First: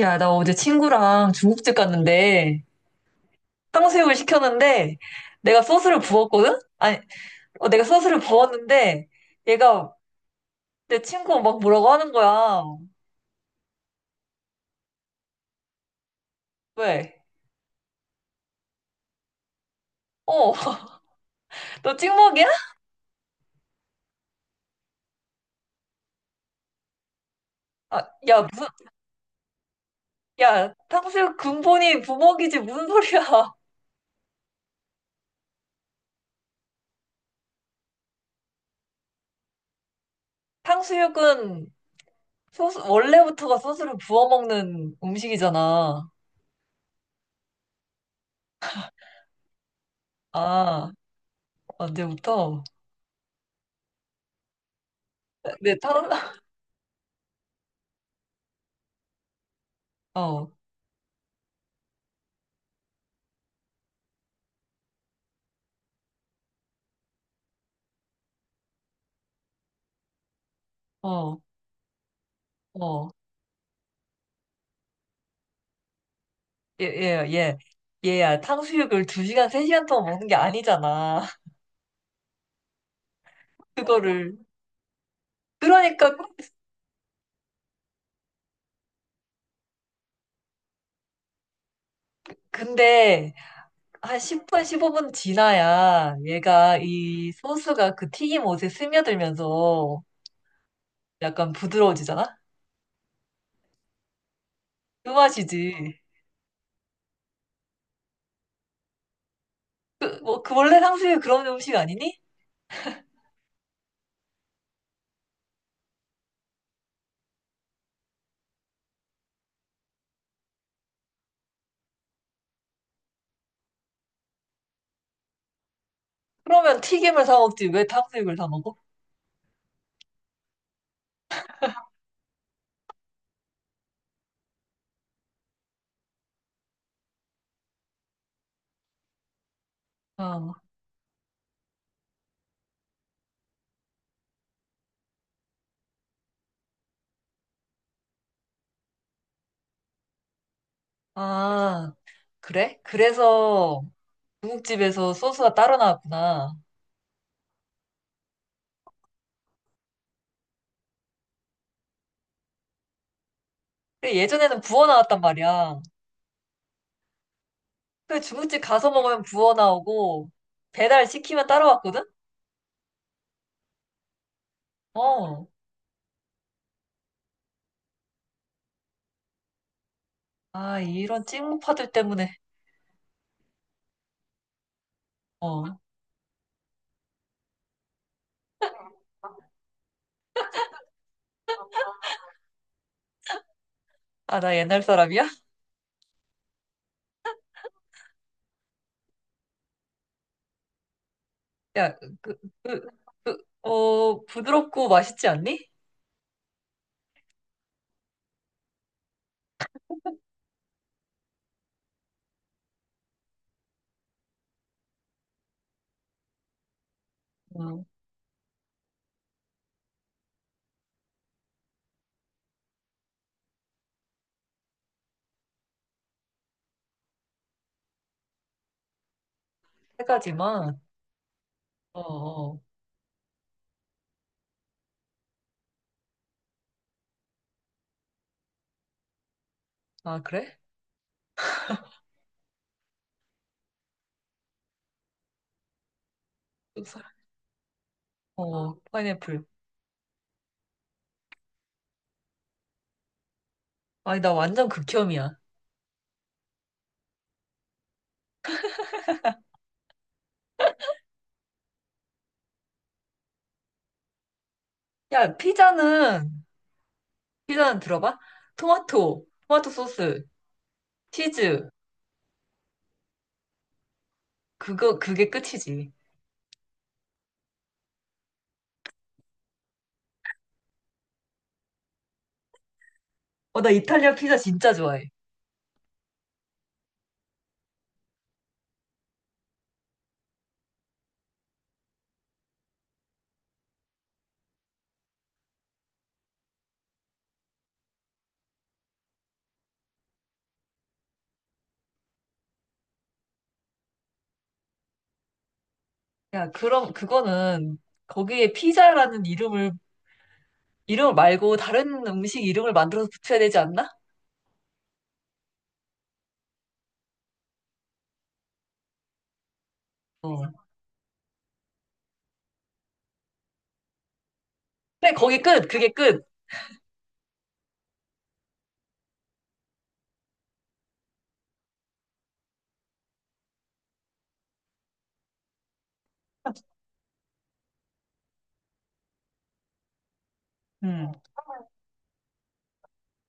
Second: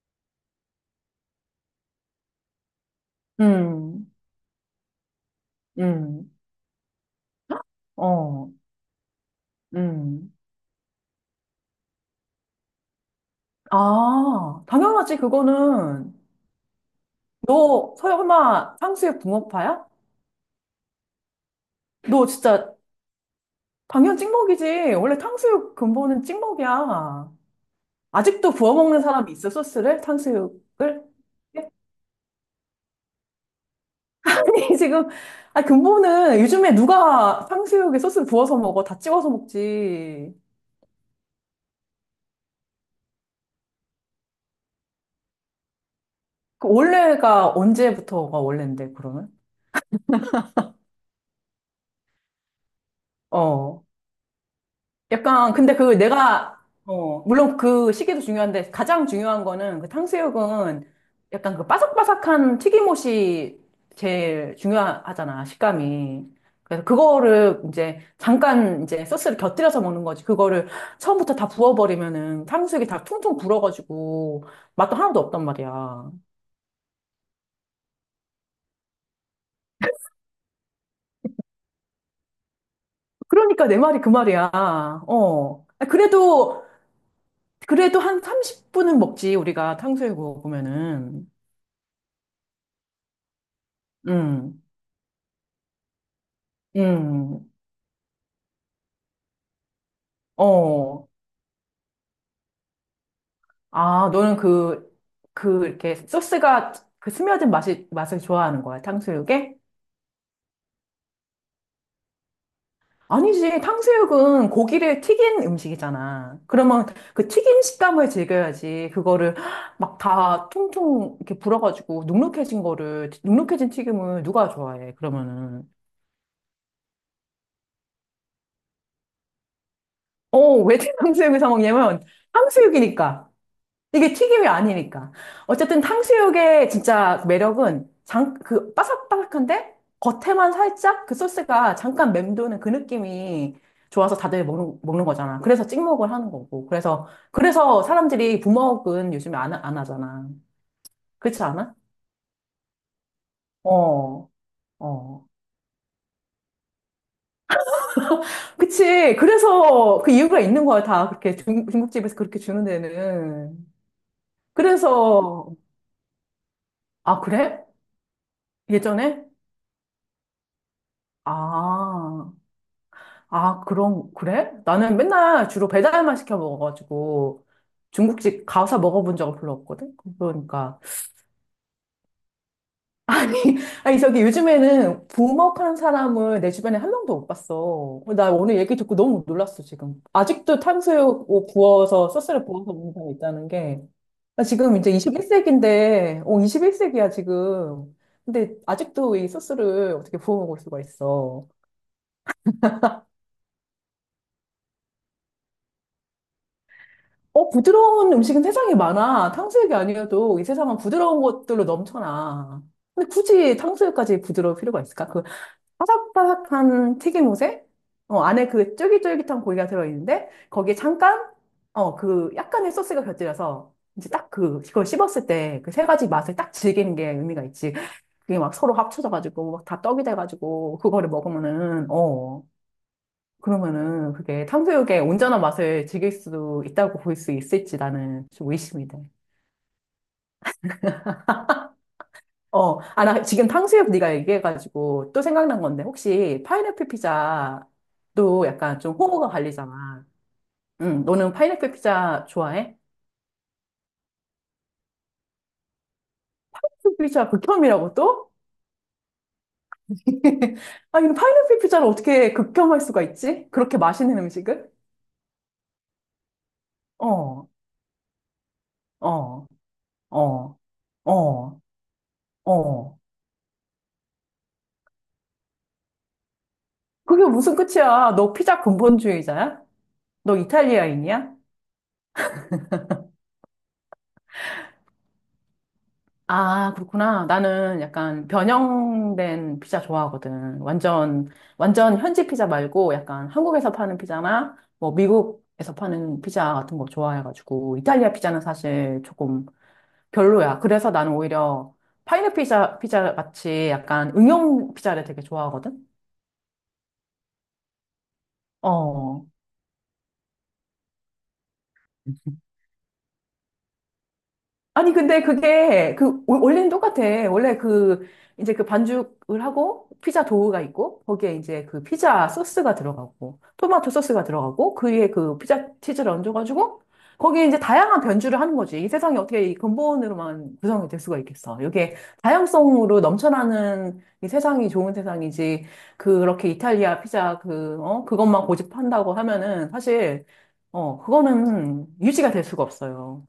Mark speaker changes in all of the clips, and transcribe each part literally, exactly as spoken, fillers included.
Speaker 1: 야, 나 어제 친구랑 중국집 갔는데
Speaker 2: 음,
Speaker 1: 탕수육을 시켰는데 내가 소스를
Speaker 2: 음,
Speaker 1: 부었거든? 아니, 어, 내가 소스를
Speaker 2: 어,
Speaker 1: 부었는데 얘가
Speaker 2: 음.
Speaker 1: 내 친구 막 뭐라고 하는 거야.
Speaker 2: 아, 당연하지, 그거는.
Speaker 1: 왜?
Speaker 2: 너 설마 탕수육 붕어파야?
Speaker 1: 어, 너
Speaker 2: 너
Speaker 1: 찍먹이야?
Speaker 2: 진짜 당연 찍먹이지. 원래 탕수육 근본은 찍먹이야.
Speaker 1: 아, 야,
Speaker 2: 아직도
Speaker 1: 무슨,
Speaker 2: 부어 먹는 사람이 있어, 소스를?
Speaker 1: 야,
Speaker 2: 탕수육을?
Speaker 1: 탕수육 근본이 부먹이지 무슨 소리야.
Speaker 2: 아니, 지금, 아, 근본은 요즘에 누가 탕수육에 소스 부어서 먹어? 다 찍어서 먹지.
Speaker 1: 탕수육은 소스, 원래부터가 소스를 부어 먹는 음식이잖아.
Speaker 2: 그 원래가 언제부터가 원래인데, 그러면?
Speaker 1: 아, 언제부터?
Speaker 2: 어. 약간,
Speaker 1: 내
Speaker 2: 근데 그
Speaker 1: 탕,
Speaker 2: 내가, 어, 물론 그 시기도 중요한데 가장 중요한 거는 그
Speaker 1: 어,
Speaker 2: 탕수육은 약간 그 바삭바삭한 튀김옷이 제일 중요하잖아, 식감이. 그래서 그거를 이제 잠깐 이제 소스를 곁들여서 먹는 거지. 그거를 처음부터
Speaker 1: 어,
Speaker 2: 다 부어버리면은 탕수육이 다
Speaker 1: 어.
Speaker 2: 퉁퉁 불어가지고 맛도 하나도 없단 말이야.
Speaker 1: 예, 예, 예. 얘야, 탕수육을 두시간세시간 동안 먹는 게 아니잖아.
Speaker 2: 그러니까 내 말이 그
Speaker 1: 그거를.
Speaker 2: 말이야. 어. 아,
Speaker 1: 그러니까,
Speaker 2: 그래도, 그래도 한 삼십 분은 먹지, 우리가 탕수육 먹으면은.
Speaker 1: 근데, 한
Speaker 2: 음.
Speaker 1: 십 분, 십오 분 지나야 얘가 이
Speaker 2: 음,
Speaker 1: 소스가 그 튀김 옷에 스며들면서
Speaker 2: 어.
Speaker 1: 약간 부드러워지잖아?
Speaker 2: 아, 너는 그,
Speaker 1: 그
Speaker 2: 그,
Speaker 1: 맛이지.
Speaker 2: 이렇게 소스가 그 스며든 맛이, 맛을 좋아하는 거야, 탕수육에?
Speaker 1: 그- 뭐, 그 원래 탕수육 그런 음식 아니니?
Speaker 2: 아니지, 탕수육은 고기를 튀긴 음식이잖아. 그러면 그 튀긴 식감을 즐겨야지. 그거를 막 다 통통 이렇게 불어가지고 눅눅해진 거를, 눅눅해진 튀김을 누가 좋아해, 그러면은.
Speaker 1: 그러면 튀김을 사 먹지. 왜 탕수육을 사 먹어?
Speaker 2: 어, 왜 탕수육을 사 먹냐면, 탕수육이니까. 이게 튀김이 아니니까. 어쨌든 탕수육의 진짜 매력은 장, 그 바삭바삭한데 겉에만
Speaker 1: 어.
Speaker 2: 살짝 그 소스가 잠깐 맴도는 그 느낌이 좋아서 다들 먹는, 먹는 거잖아. 그래서 찍먹을 하는 거고. 그래서, 그래서 사람들이 부먹은 요즘에 안, 하- 안 하잖아. 그렇지 않아?
Speaker 1: 아, 그래? 그래서
Speaker 2: 어,
Speaker 1: 중국집에서
Speaker 2: 어.
Speaker 1: 소스가 따로 나왔구나.
Speaker 2: 그치. 그래서 그 이유가 있는 거야. 다 그렇게 중, 중국집에서 그렇게 주는 데는.
Speaker 1: 근데 예전에는 부어 나왔단
Speaker 2: 그래서,
Speaker 1: 말이야.
Speaker 2: 아, 그래?
Speaker 1: 그 중국집 가서 먹으면
Speaker 2: 예전에?
Speaker 1: 부어 나오고 배달 시키면 따라왔거든?
Speaker 2: 아. 아, 그런, 그래? 나는
Speaker 1: 어.
Speaker 2: 맨날 주로 배달만 시켜 먹어가지고 중국집 가서 먹어본 적은 별로 없거든? 그러니까.
Speaker 1: 아, 이런 찍먹파들 때문에.
Speaker 2: 아니, 아니, 저기 요즘에는
Speaker 1: 어.
Speaker 2: 부먹하는 사람을 내 주변에 한 명도 못 봤어. 나 오늘 얘기 듣고 너무 놀랐어, 지금. 아직도 탕수육 구워서, 소스를 부어서 먹는 사람이 있다는 게.
Speaker 1: 아,
Speaker 2: 나
Speaker 1: 나
Speaker 2: 지금
Speaker 1: 옛날
Speaker 2: 이제
Speaker 1: 사람이야?
Speaker 2: 이십일 세기인데, 어, 이십일 세기야, 지금. 근데 아직도 이 소스를 어떻게 부어 먹을 수가 있어.
Speaker 1: 야, 그, 그, 그, 어, 부드럽고 맛있지 않니?
Speaker 2: 어, 부드러운 음식은 세상에 많아. 탕수육이 아니어도 이 세상은 부드러운 것들로 넘쳐나. 근데 굳이 탕수육까지 부드러울 필요가 있을까? 그 바삭바삭한 튀김옷에
Speaker 1: 어,
Speaker 2: 어, 안에 그 쫄깃쫄깃한 고기가 들어있는데 거기에 잠깐 어, 그 약간의 소스가 곁들여서 이제 딱 그, 그걸 씹었을 때 그 세 가지 맛을 딱 즐기는 게 의미가 있지. 그게 막 서로 합쳐져가지고 막 다 떡이
Speaker 1: 세
Speaker 2: 돼가지고
Speaker 1: 가지만.
Speaker 2: 그거를 먹으면은
Speaker 1: 어,
Speaker 2: 어.
Speaker 1: 어.
Speaker 2: 그러면은 그게 탕수육의 온전한 맛을 즐길 수도 있다고 볼 수 있을지 나는 좀 의심이 돼.
Speaker 1: 아, 그래?
Speaker 2: 어, 아, 나 지금 탕수육 네가 얘기해가지고 또 생각난 건데 혹시 파인애플 피자도
Speaker 1: 어,
Speaker 2: 약간 좀 호불호가
Speaker 1: 파인애플.
Speaker 2: 갈리잖아. 응, 너는 파인애플 피자 좋아해?
Speaker 1: 아니, 나 완전 극혐이야.
Speaker 2: 파인애플 피자 극혐이라고 또? 아니, 근데 파인애플 피자를 어떻게 극혐할 수가 있지? 그렇게 맛있는 음식을?
Speaker 1: 야, 피자는,
Speaker 2: 어,
Speaker 1: 피자는 들어봐? 토마토,
Speaker 2: 어,
Speaker 1: 토마토 소스,
Speaker 2: 어, 어,
Speaker 1: 치즈.
Speaker 2: 어.
Speaker 1: 그거, 그게 끝이지.
Speaker 2: 그게 무슨 끝이야? 너 피자 근본주의자야? 너 이탈리아인이야?
Speaker 1: 어, 나 이탈리아 피자 진짜 좋아해.
Speaker 2: 아, 그렇구나. 나는 약간 변형된 피자 좋아하거든. 완전, 완전 현지 피자 말고 약간 한국에서 파는 피자나 뭐 미국에서 파는 피자 같은 거 좋아해가지고 이탈리아 피자는 사실 조금 별로야. 그래서 나는 오히려 파인애플 피자, 피자 같이 약간 응용 피자를 되게 좋아하거든.
Speaker 1: 야, 그럼 그거는 거기에 피자라는
Speaker 2: 어.
Speaker 1: 이름을 이름 말고 다른 음식 이름을 만들어서 붙여야 되지 않나?
Speaker 2: 아니, 근데 그게, 그, 원- 원래는 똑같아. 원래 그, 이제 그 반죽을 하고, 피자 도우가
Speaker 1: 어.
Speaker 2: 있고, 거기에 이제 그 피자 소스가 들어가고, 토마토 소스가 들어가고, 그 위에
Speaker 1: 그래,
Speaker 2: 그
Speaker 1: 거기
Speaker 2: 피자
Speaker 1: 끝. 그게
Speaker 2: 치즈를
Speaker 1: 끝.
Speaker 2: 얹어가지고, 거기에 이제 다양한 변주를 하는 거지. 이 세상이 어떻게 이 근본으로만 구성이 될 수가 있겠어. 이게 다양성으로 넘쳐나는 이 세상이 좋은 세상이지. 그렇게 이탈리아 피자 그, 어, 그것만 고집한다고 하면은, 사실, 어,
Speaker 1: 음.
Speaker 2: 그거는 유지가 될 수가 없어요.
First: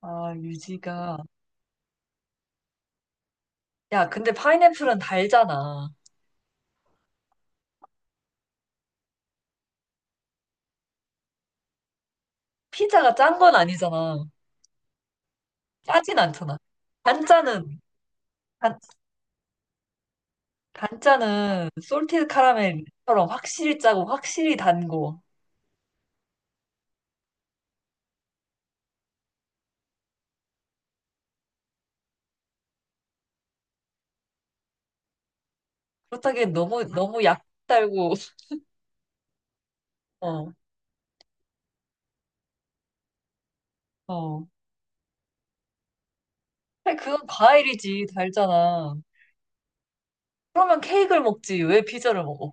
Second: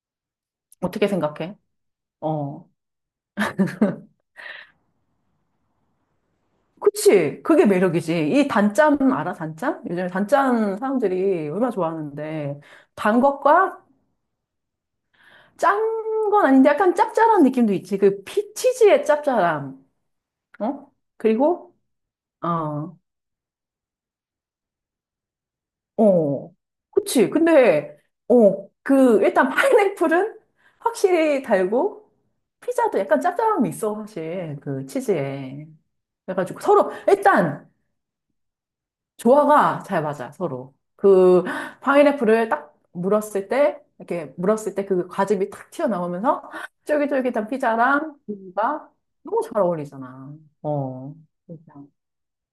Speaker 1: 아,
Speaker 2: 어떻게
Speaker 1: 유지가.
Speaker 2: 생각해? 어.
Speaker 1: 야, 근데 파인애플은 달잖아.
Speaker 2: 그치. 그게 매력이지. 이 단짠 알아? 단짠? 요즘에 단짠 사람들이 얼마나 좋아하는데.
Speaker 1: 피자가
Speaker 2: 단
Speaker 1: 짠 건
Speaker 2: 것과
Speaker 1: 아니잖아.
Speaker 2: 짠
Speaker 1: 짜진
Speaker 2: 건
Speaker 1: 않잖아.
Speaker 2: 아닌데 약간 짭짤한 느낌도
Speaker 1: 단짠은
Speaker 2: 있지. 그
Speaker 1: 단,
Speaker 2: 피치즈의 짭짤함. 어?
Speaker 1: 단짠은
Speaker 2: 그리고,
Speaker 1: 솔티드
Speaker 2: 어,
Speaker 1: 카라멜처럼 확실히 짜고 확실히 단고.
Speaker 2: 어. 그치. 근데, 어, 그, 일단 파인애플은 확실히 달고, 피자도 약간 짭짤함이 있어, 사실. 그 치즈에.
Speaker 1: 그렇다기엔
Speaker 2: 그래가지고
Speaker 1: 너무
Speaker 2: 서로,
Speaker 1: 너무 약
Speaker 2: 일단,
Speaker 1: 달고.
Speaker 2: 조화가 잘 맞아,
Speaker 1: 어.
Speaker 2: 서로. 그 파인애플을 딱 물었을 때, 이렇게
Speaker 1: 어.
Speaker 2: 물었을 때 그 과즙이 탁 튀어나오면서
Speaker 1: 그래, 그건
Speaker 2: 쫄깃쫄깃한
Speaker 1: 과일이지.
Speaker 2: 피자랑 고기가
Speaker 1: 달잖아.
Speaker 2: 너무 잘 어울리잖아.
Speaker 1: 그러면
Speaker 2: 어.
Speaker 1: 케이크를 먹지. 왜
Speaker 2: 그러니까
Speaker 1: 피자를 먹어?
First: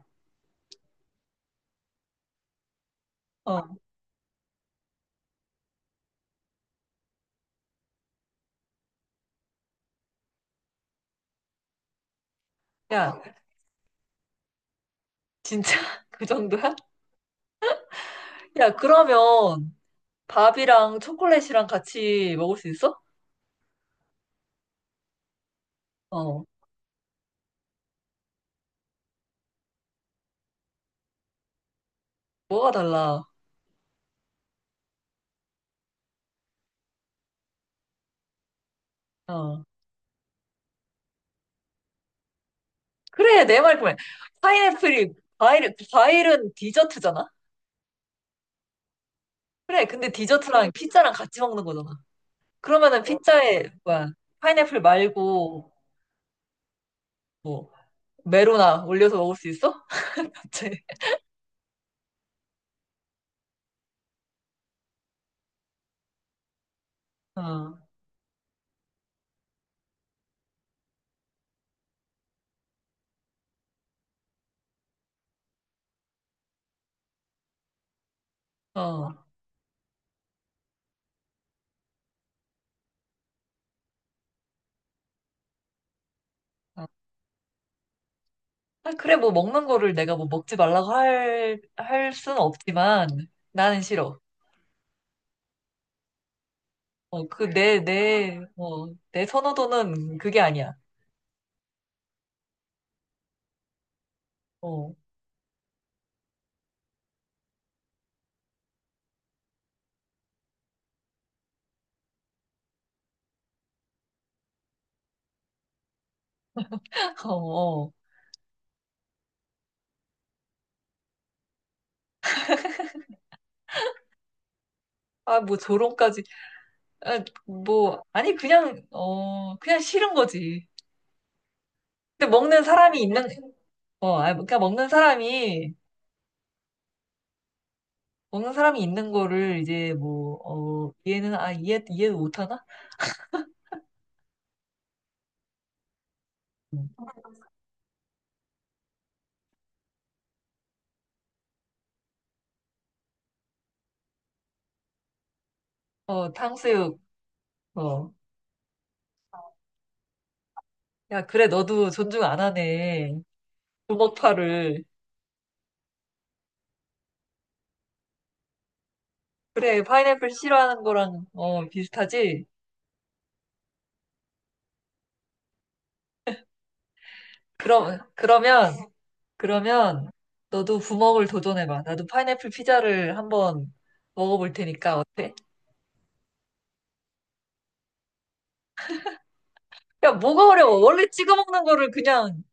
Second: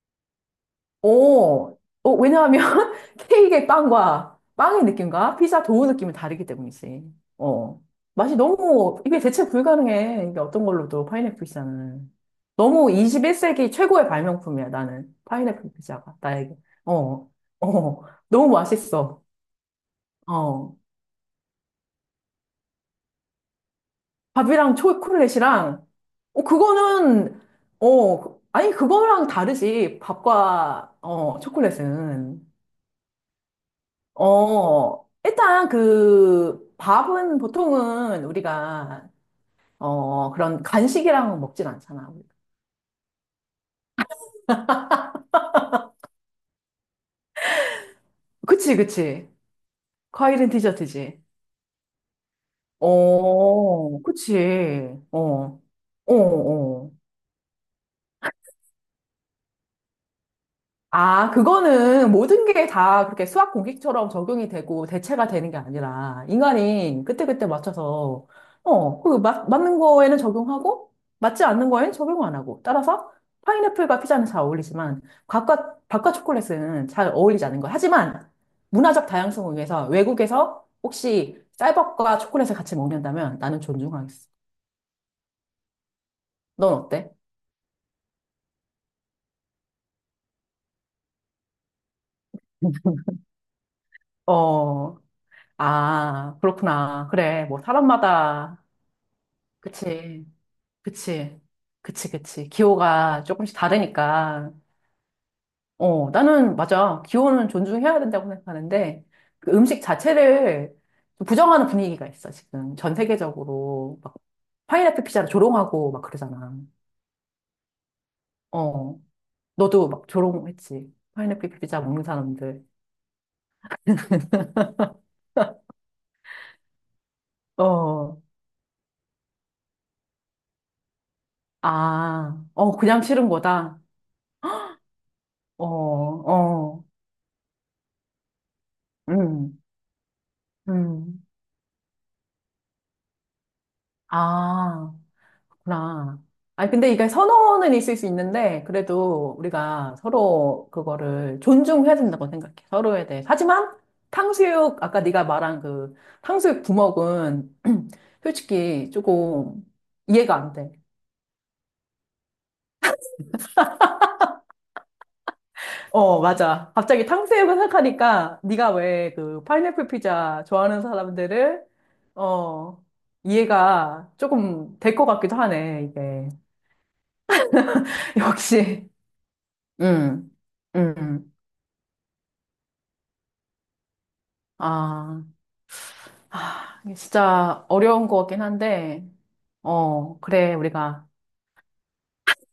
Speaker 2: 어, 어, 왜냐하면 케이크의
Speaker 1: 어.
Speaker 2: 빵과 빵의 느낌과 피자 도우 느낌이 다르기 때문이지. 어. 맛이 너무, 이게 대체 불가능해. 이게 어떤 걸로도 파인애플 피자는. 너무
Speaker 1: 야,
Speaker 2: 이십일 세기 최고의 발명품이야, 나는.
Speaker 1: 진짜
Speaker 2: 파인애플 피자가,
Speaker 1: 그
Speaker 2: 나에게.
Speaker 1: 정도야?
Speaker 2: 어, 어. 너무
Speaker 1: 야,
Speaker 2: 맛있어.
Speaker 1: 그러면
Speaker 2: 어.
Speaker 1: 밥이랑 초콜릿이랑 같이 먹을 수 있어?
Speaker 2: 밥이랑 초콜릿이랑, 어,
Speaker 1: 어.
Speaker 2: 그거는, 어, 아니, 그거랑 다르지. 밥과, 어, 초콜릿은.
Speaker 1: 뭐가 달라?
Speaker 2: 어, 일단 그 밥은 보통은 우리가
Speaker 1: 어.
Speaker 2: 어, 그런 간식이랑 먹진 않잖아.
Speaker 1: 그래, 내 말 그만. 파인애플이, 과일, 과일은 디저트잖아?
Speaker 2: 그치, 그치.
Speaker 1: 그래, 근데
Speaker 2: 과일은
Speaker 1: 디저트랑 피자랑
Speaker 2: 디저트지.
Speaker 1: 같이 먹는 거잖아. 그러면은 피자에,
Speaker 2: 어,
Speaker 1: 뭐야,
Speaker 2: 그치.
Speaker 1: 파인애플
Speaker 2: 어,
Speaker 1: 말고,
Speaker 2: 어, 어.
Speaker 1: 뭐, 메로나 올려서 먹을 수 있어? 대체.
Speaker 2: 아, 그거는 모든 게 다 그렇게 수학 공식처럼 적용이 되고 대체가 되는 게 아니라 인간이 그때그때
Speaker 1: 어,
Speaker 2: 맞춰서 어, 그 맞, 맞는 거에는 적용하고 맞지 않는 거에는 적용 안 하고 따라서 파인애플과 피자는 잘 어울리지만 과과 바과 초콜릿은 잘 어울리지 않는 거. 하지만 문화적
Speaker 1: 어.
Speaker 2: 다양성을 위해서 외국에서 혹시 쌀밥과 초콜릿을 같이 먹는다면 나는 존중하겠어. 넌 어때?
Speaker 1: 아, 그래, 뭐 먹는 거를 내가 뭐 먹지 말라고 할, 할 순 없지만 나는 싫어.
Speaker 2: 어, 아, 그렇구나.
Speaker 1: 어, 그
Speaker 2: 그래, 뭐
Speaker 1: 내, 내,
Speaker 2: 사람마다
Speaker 1: 어, 내 선호도는
Speaker 2: 그치.
Speaker 1: 그게 아니야.
Speaker 2: 그치. 그치, 그치. 기호가 조금씩 다르니까.
Speaker 1: 어,
Speaker 2: 어, 나는, 맞아. 기호는 존중해야 된다고 생각하는데, 그 음식 자체를 좀 부정하는 분위기가 있어, 지금. 전 세계적으로. 막, 파인애플 피자를 조롱하고 막 그러잖아.
Speaker 1: 어, 어.
Speaker 2: 어, 너도 막 조롱했지. 파인애플 피자 먹는 사람들.
Speaker 1: 아, 뭐 조롱까지. 아, 뭐,
Speaker 2: 어,
Speaker 1: 아니, 그냥, 어, 그냥 싫은 거지. 근데
Speaker 2: 아,
Speaker 1: 먹는
Speaker 2: 어,
Speaker 1: 사람이
Speaker 2: 그냥
Speaker 1: 있는,
Speaker 2: 싫은 거다.
Speaker 1: 어, 아, 그러니까 먹는
Speaker 2: 어,
Speaker 1: 사람이,
Speaker 2: 어,
Speaker 1: 먹는 사람이 있는
Speaker 2: 음,
Speaker 1: 거를 이제 뭐, 어,
Speaker 2: 음.
Speaker 1: 이해는, 아, 이해, 이해도 못하나?
Speaker 2: 아. 나. 아니,
Speaker 1: 음.
Speaker 2: 근데 이게 선호는 있을 수 있는데, 그래도 우리가 서로 그거를 존중해야 된다고 생각해. 서로에 대해. 하지만, 탕수육, 아까 네가 말한 그
Speaker 1: 어,
Speaker 2: 탕수육
Speaker 1: 탕수육,
Speaker 2: 부먹은
Speaker 1: 어.
Speaker 2: 솔직히 조금 이해가 안 돼.
Speaker 1: 야, 그래, 너도 존중 안 하네. 주먹파를.
Speaker 2: 어, 맞아. 갑자기 탕수육을 생각하니까 네가 왜 그
Speaker 1: 그래,
Speaker 2: 파인애플
Speaker 1: 파인애플
Speaker 2: 피자 좋아하는
Speaker 1: 싫어하는 거랑,
Speaker 2: 사람들을,
Speaker 1: 어, 비슷하지?
Speaker 2: 어, 이해가 조금 될 것 같기도 하네, 이게.
Speaker 1: 그럼, 그러면,
Speaker 2: 역시.
Speaker 1: 그러면,
Speaker 2: 음,
Speaker 1: 너도 부먹을
Speaker 2: 음.
Speaker 1: 도전해봐. 나도 파인애플 피자를 한번 먹어볼 테니까,
Speaker 2: 아.
Speaker 1: 어때?
Speaker 2: 아, 이게 진짜 어려운 것 같긴 한데,
Speaker 1: 야,
Speaker 2: 어,
Speaker 1: 뭐가
Speaker 2: 그래,
Speaker 1: 어려워? 원래
Speaker 2: 우리가,
Speaker 1: 찍어 먹는 거를 그냥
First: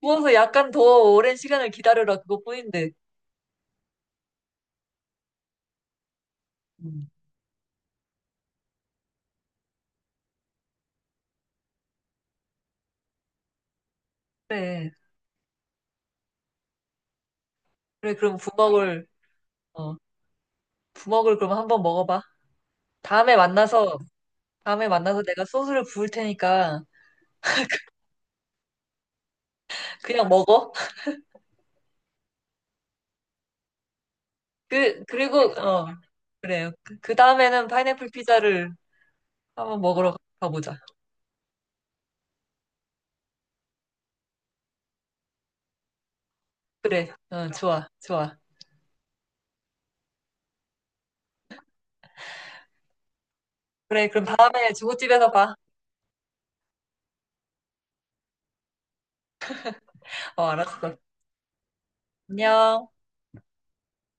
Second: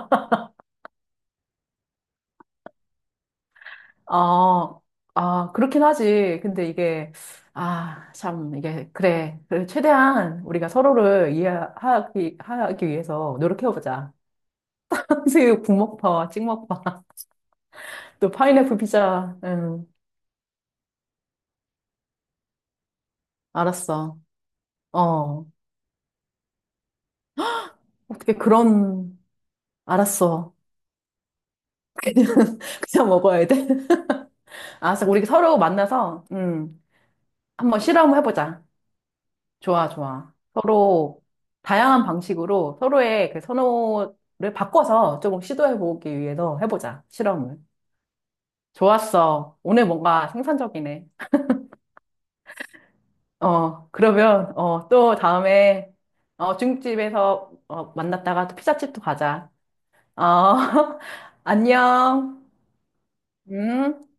Speaker 1: 구워서 약간 더 오랜 시간을 기다려라. 그것뿐인데.
Speaker 2: 어, 아, 그렇긴 하지. 근데
Speaker 1: 음,
Speaker 2: 이게, 아, 참, 이게, 그래. 그래, 최대한 우리가 서로를 이해하기, 하기 위해서 노력해보자.
Speaker 1: 그래.
Speaker 2: 한수육 국먹파, 찍먹파,
Speaker 1: 그래,
Speaker 2: 또
Speaker 1: 그럼
Speaker 2: 파인애플
Speaker 1: 부먹을,
Speaker 2: 피자, 응,
Speaker 1: 어, 부먹을 그럼 한번 먹어봐. 다음에 만나서,
Speaker 2: 알았어.
Speaker 1: 다음에 만나서 내가
Speaker 2: 어,
Speaker 1: 소스를 부을 테니까,
Speaker 2: 어떻게 그런,
Speaker 1: 그냥
Speaker 2: 알았어.
Speaker 1: 먹어.
Speaker 2: 그냥 먹어야 돼.
Speaker 1: 그,
Speaker 2: 알았어. 우리
Speaker 1: 그리고,
Speaker 2: 서로
Speaker 1: 어,
Speaker 2: 만나서,
Speaker 1: 그래요.
Speaker 2: 음,
Speaker 1: 그 그 다음에는
Speaker 2: 한번
Speaker 1: 파인애플
Speaker 2: 실험해보자.
Speaker 1: 피자를 한번
Speaker 2: 좋아,
Speaker 1: 먹으러
Speaker 2: 좋아.
Speaker 1: 가보자.
Speaker 2: 서로 다양한 방식으로 서로의 그 선호를 바꿔서 조금 시도해보기 위해서 해보자,
Speaker 1: 그래, 어,
Speaker 2: 실험을.
Speaker 1: 좋아, 좋아.
Speaker 2: 좋았어. 오늘 뭔가 생산적이네. 어,
Speaker 1: 그래, 그럼
Speaker 2: 그러면,
Speaker 1: 다음에
Speaker 2: 어, 또
Speaker 1: 중국집에서 봐.
Speaker 2: 다음에, 어, 중국집에서, 어, 만났다가 또 피자집도 가자. 어,
Speaker 1: 어, 알았어.
Speaker 2: 안녕.
Speaker 1: 안녕.
Speaker 2: 음.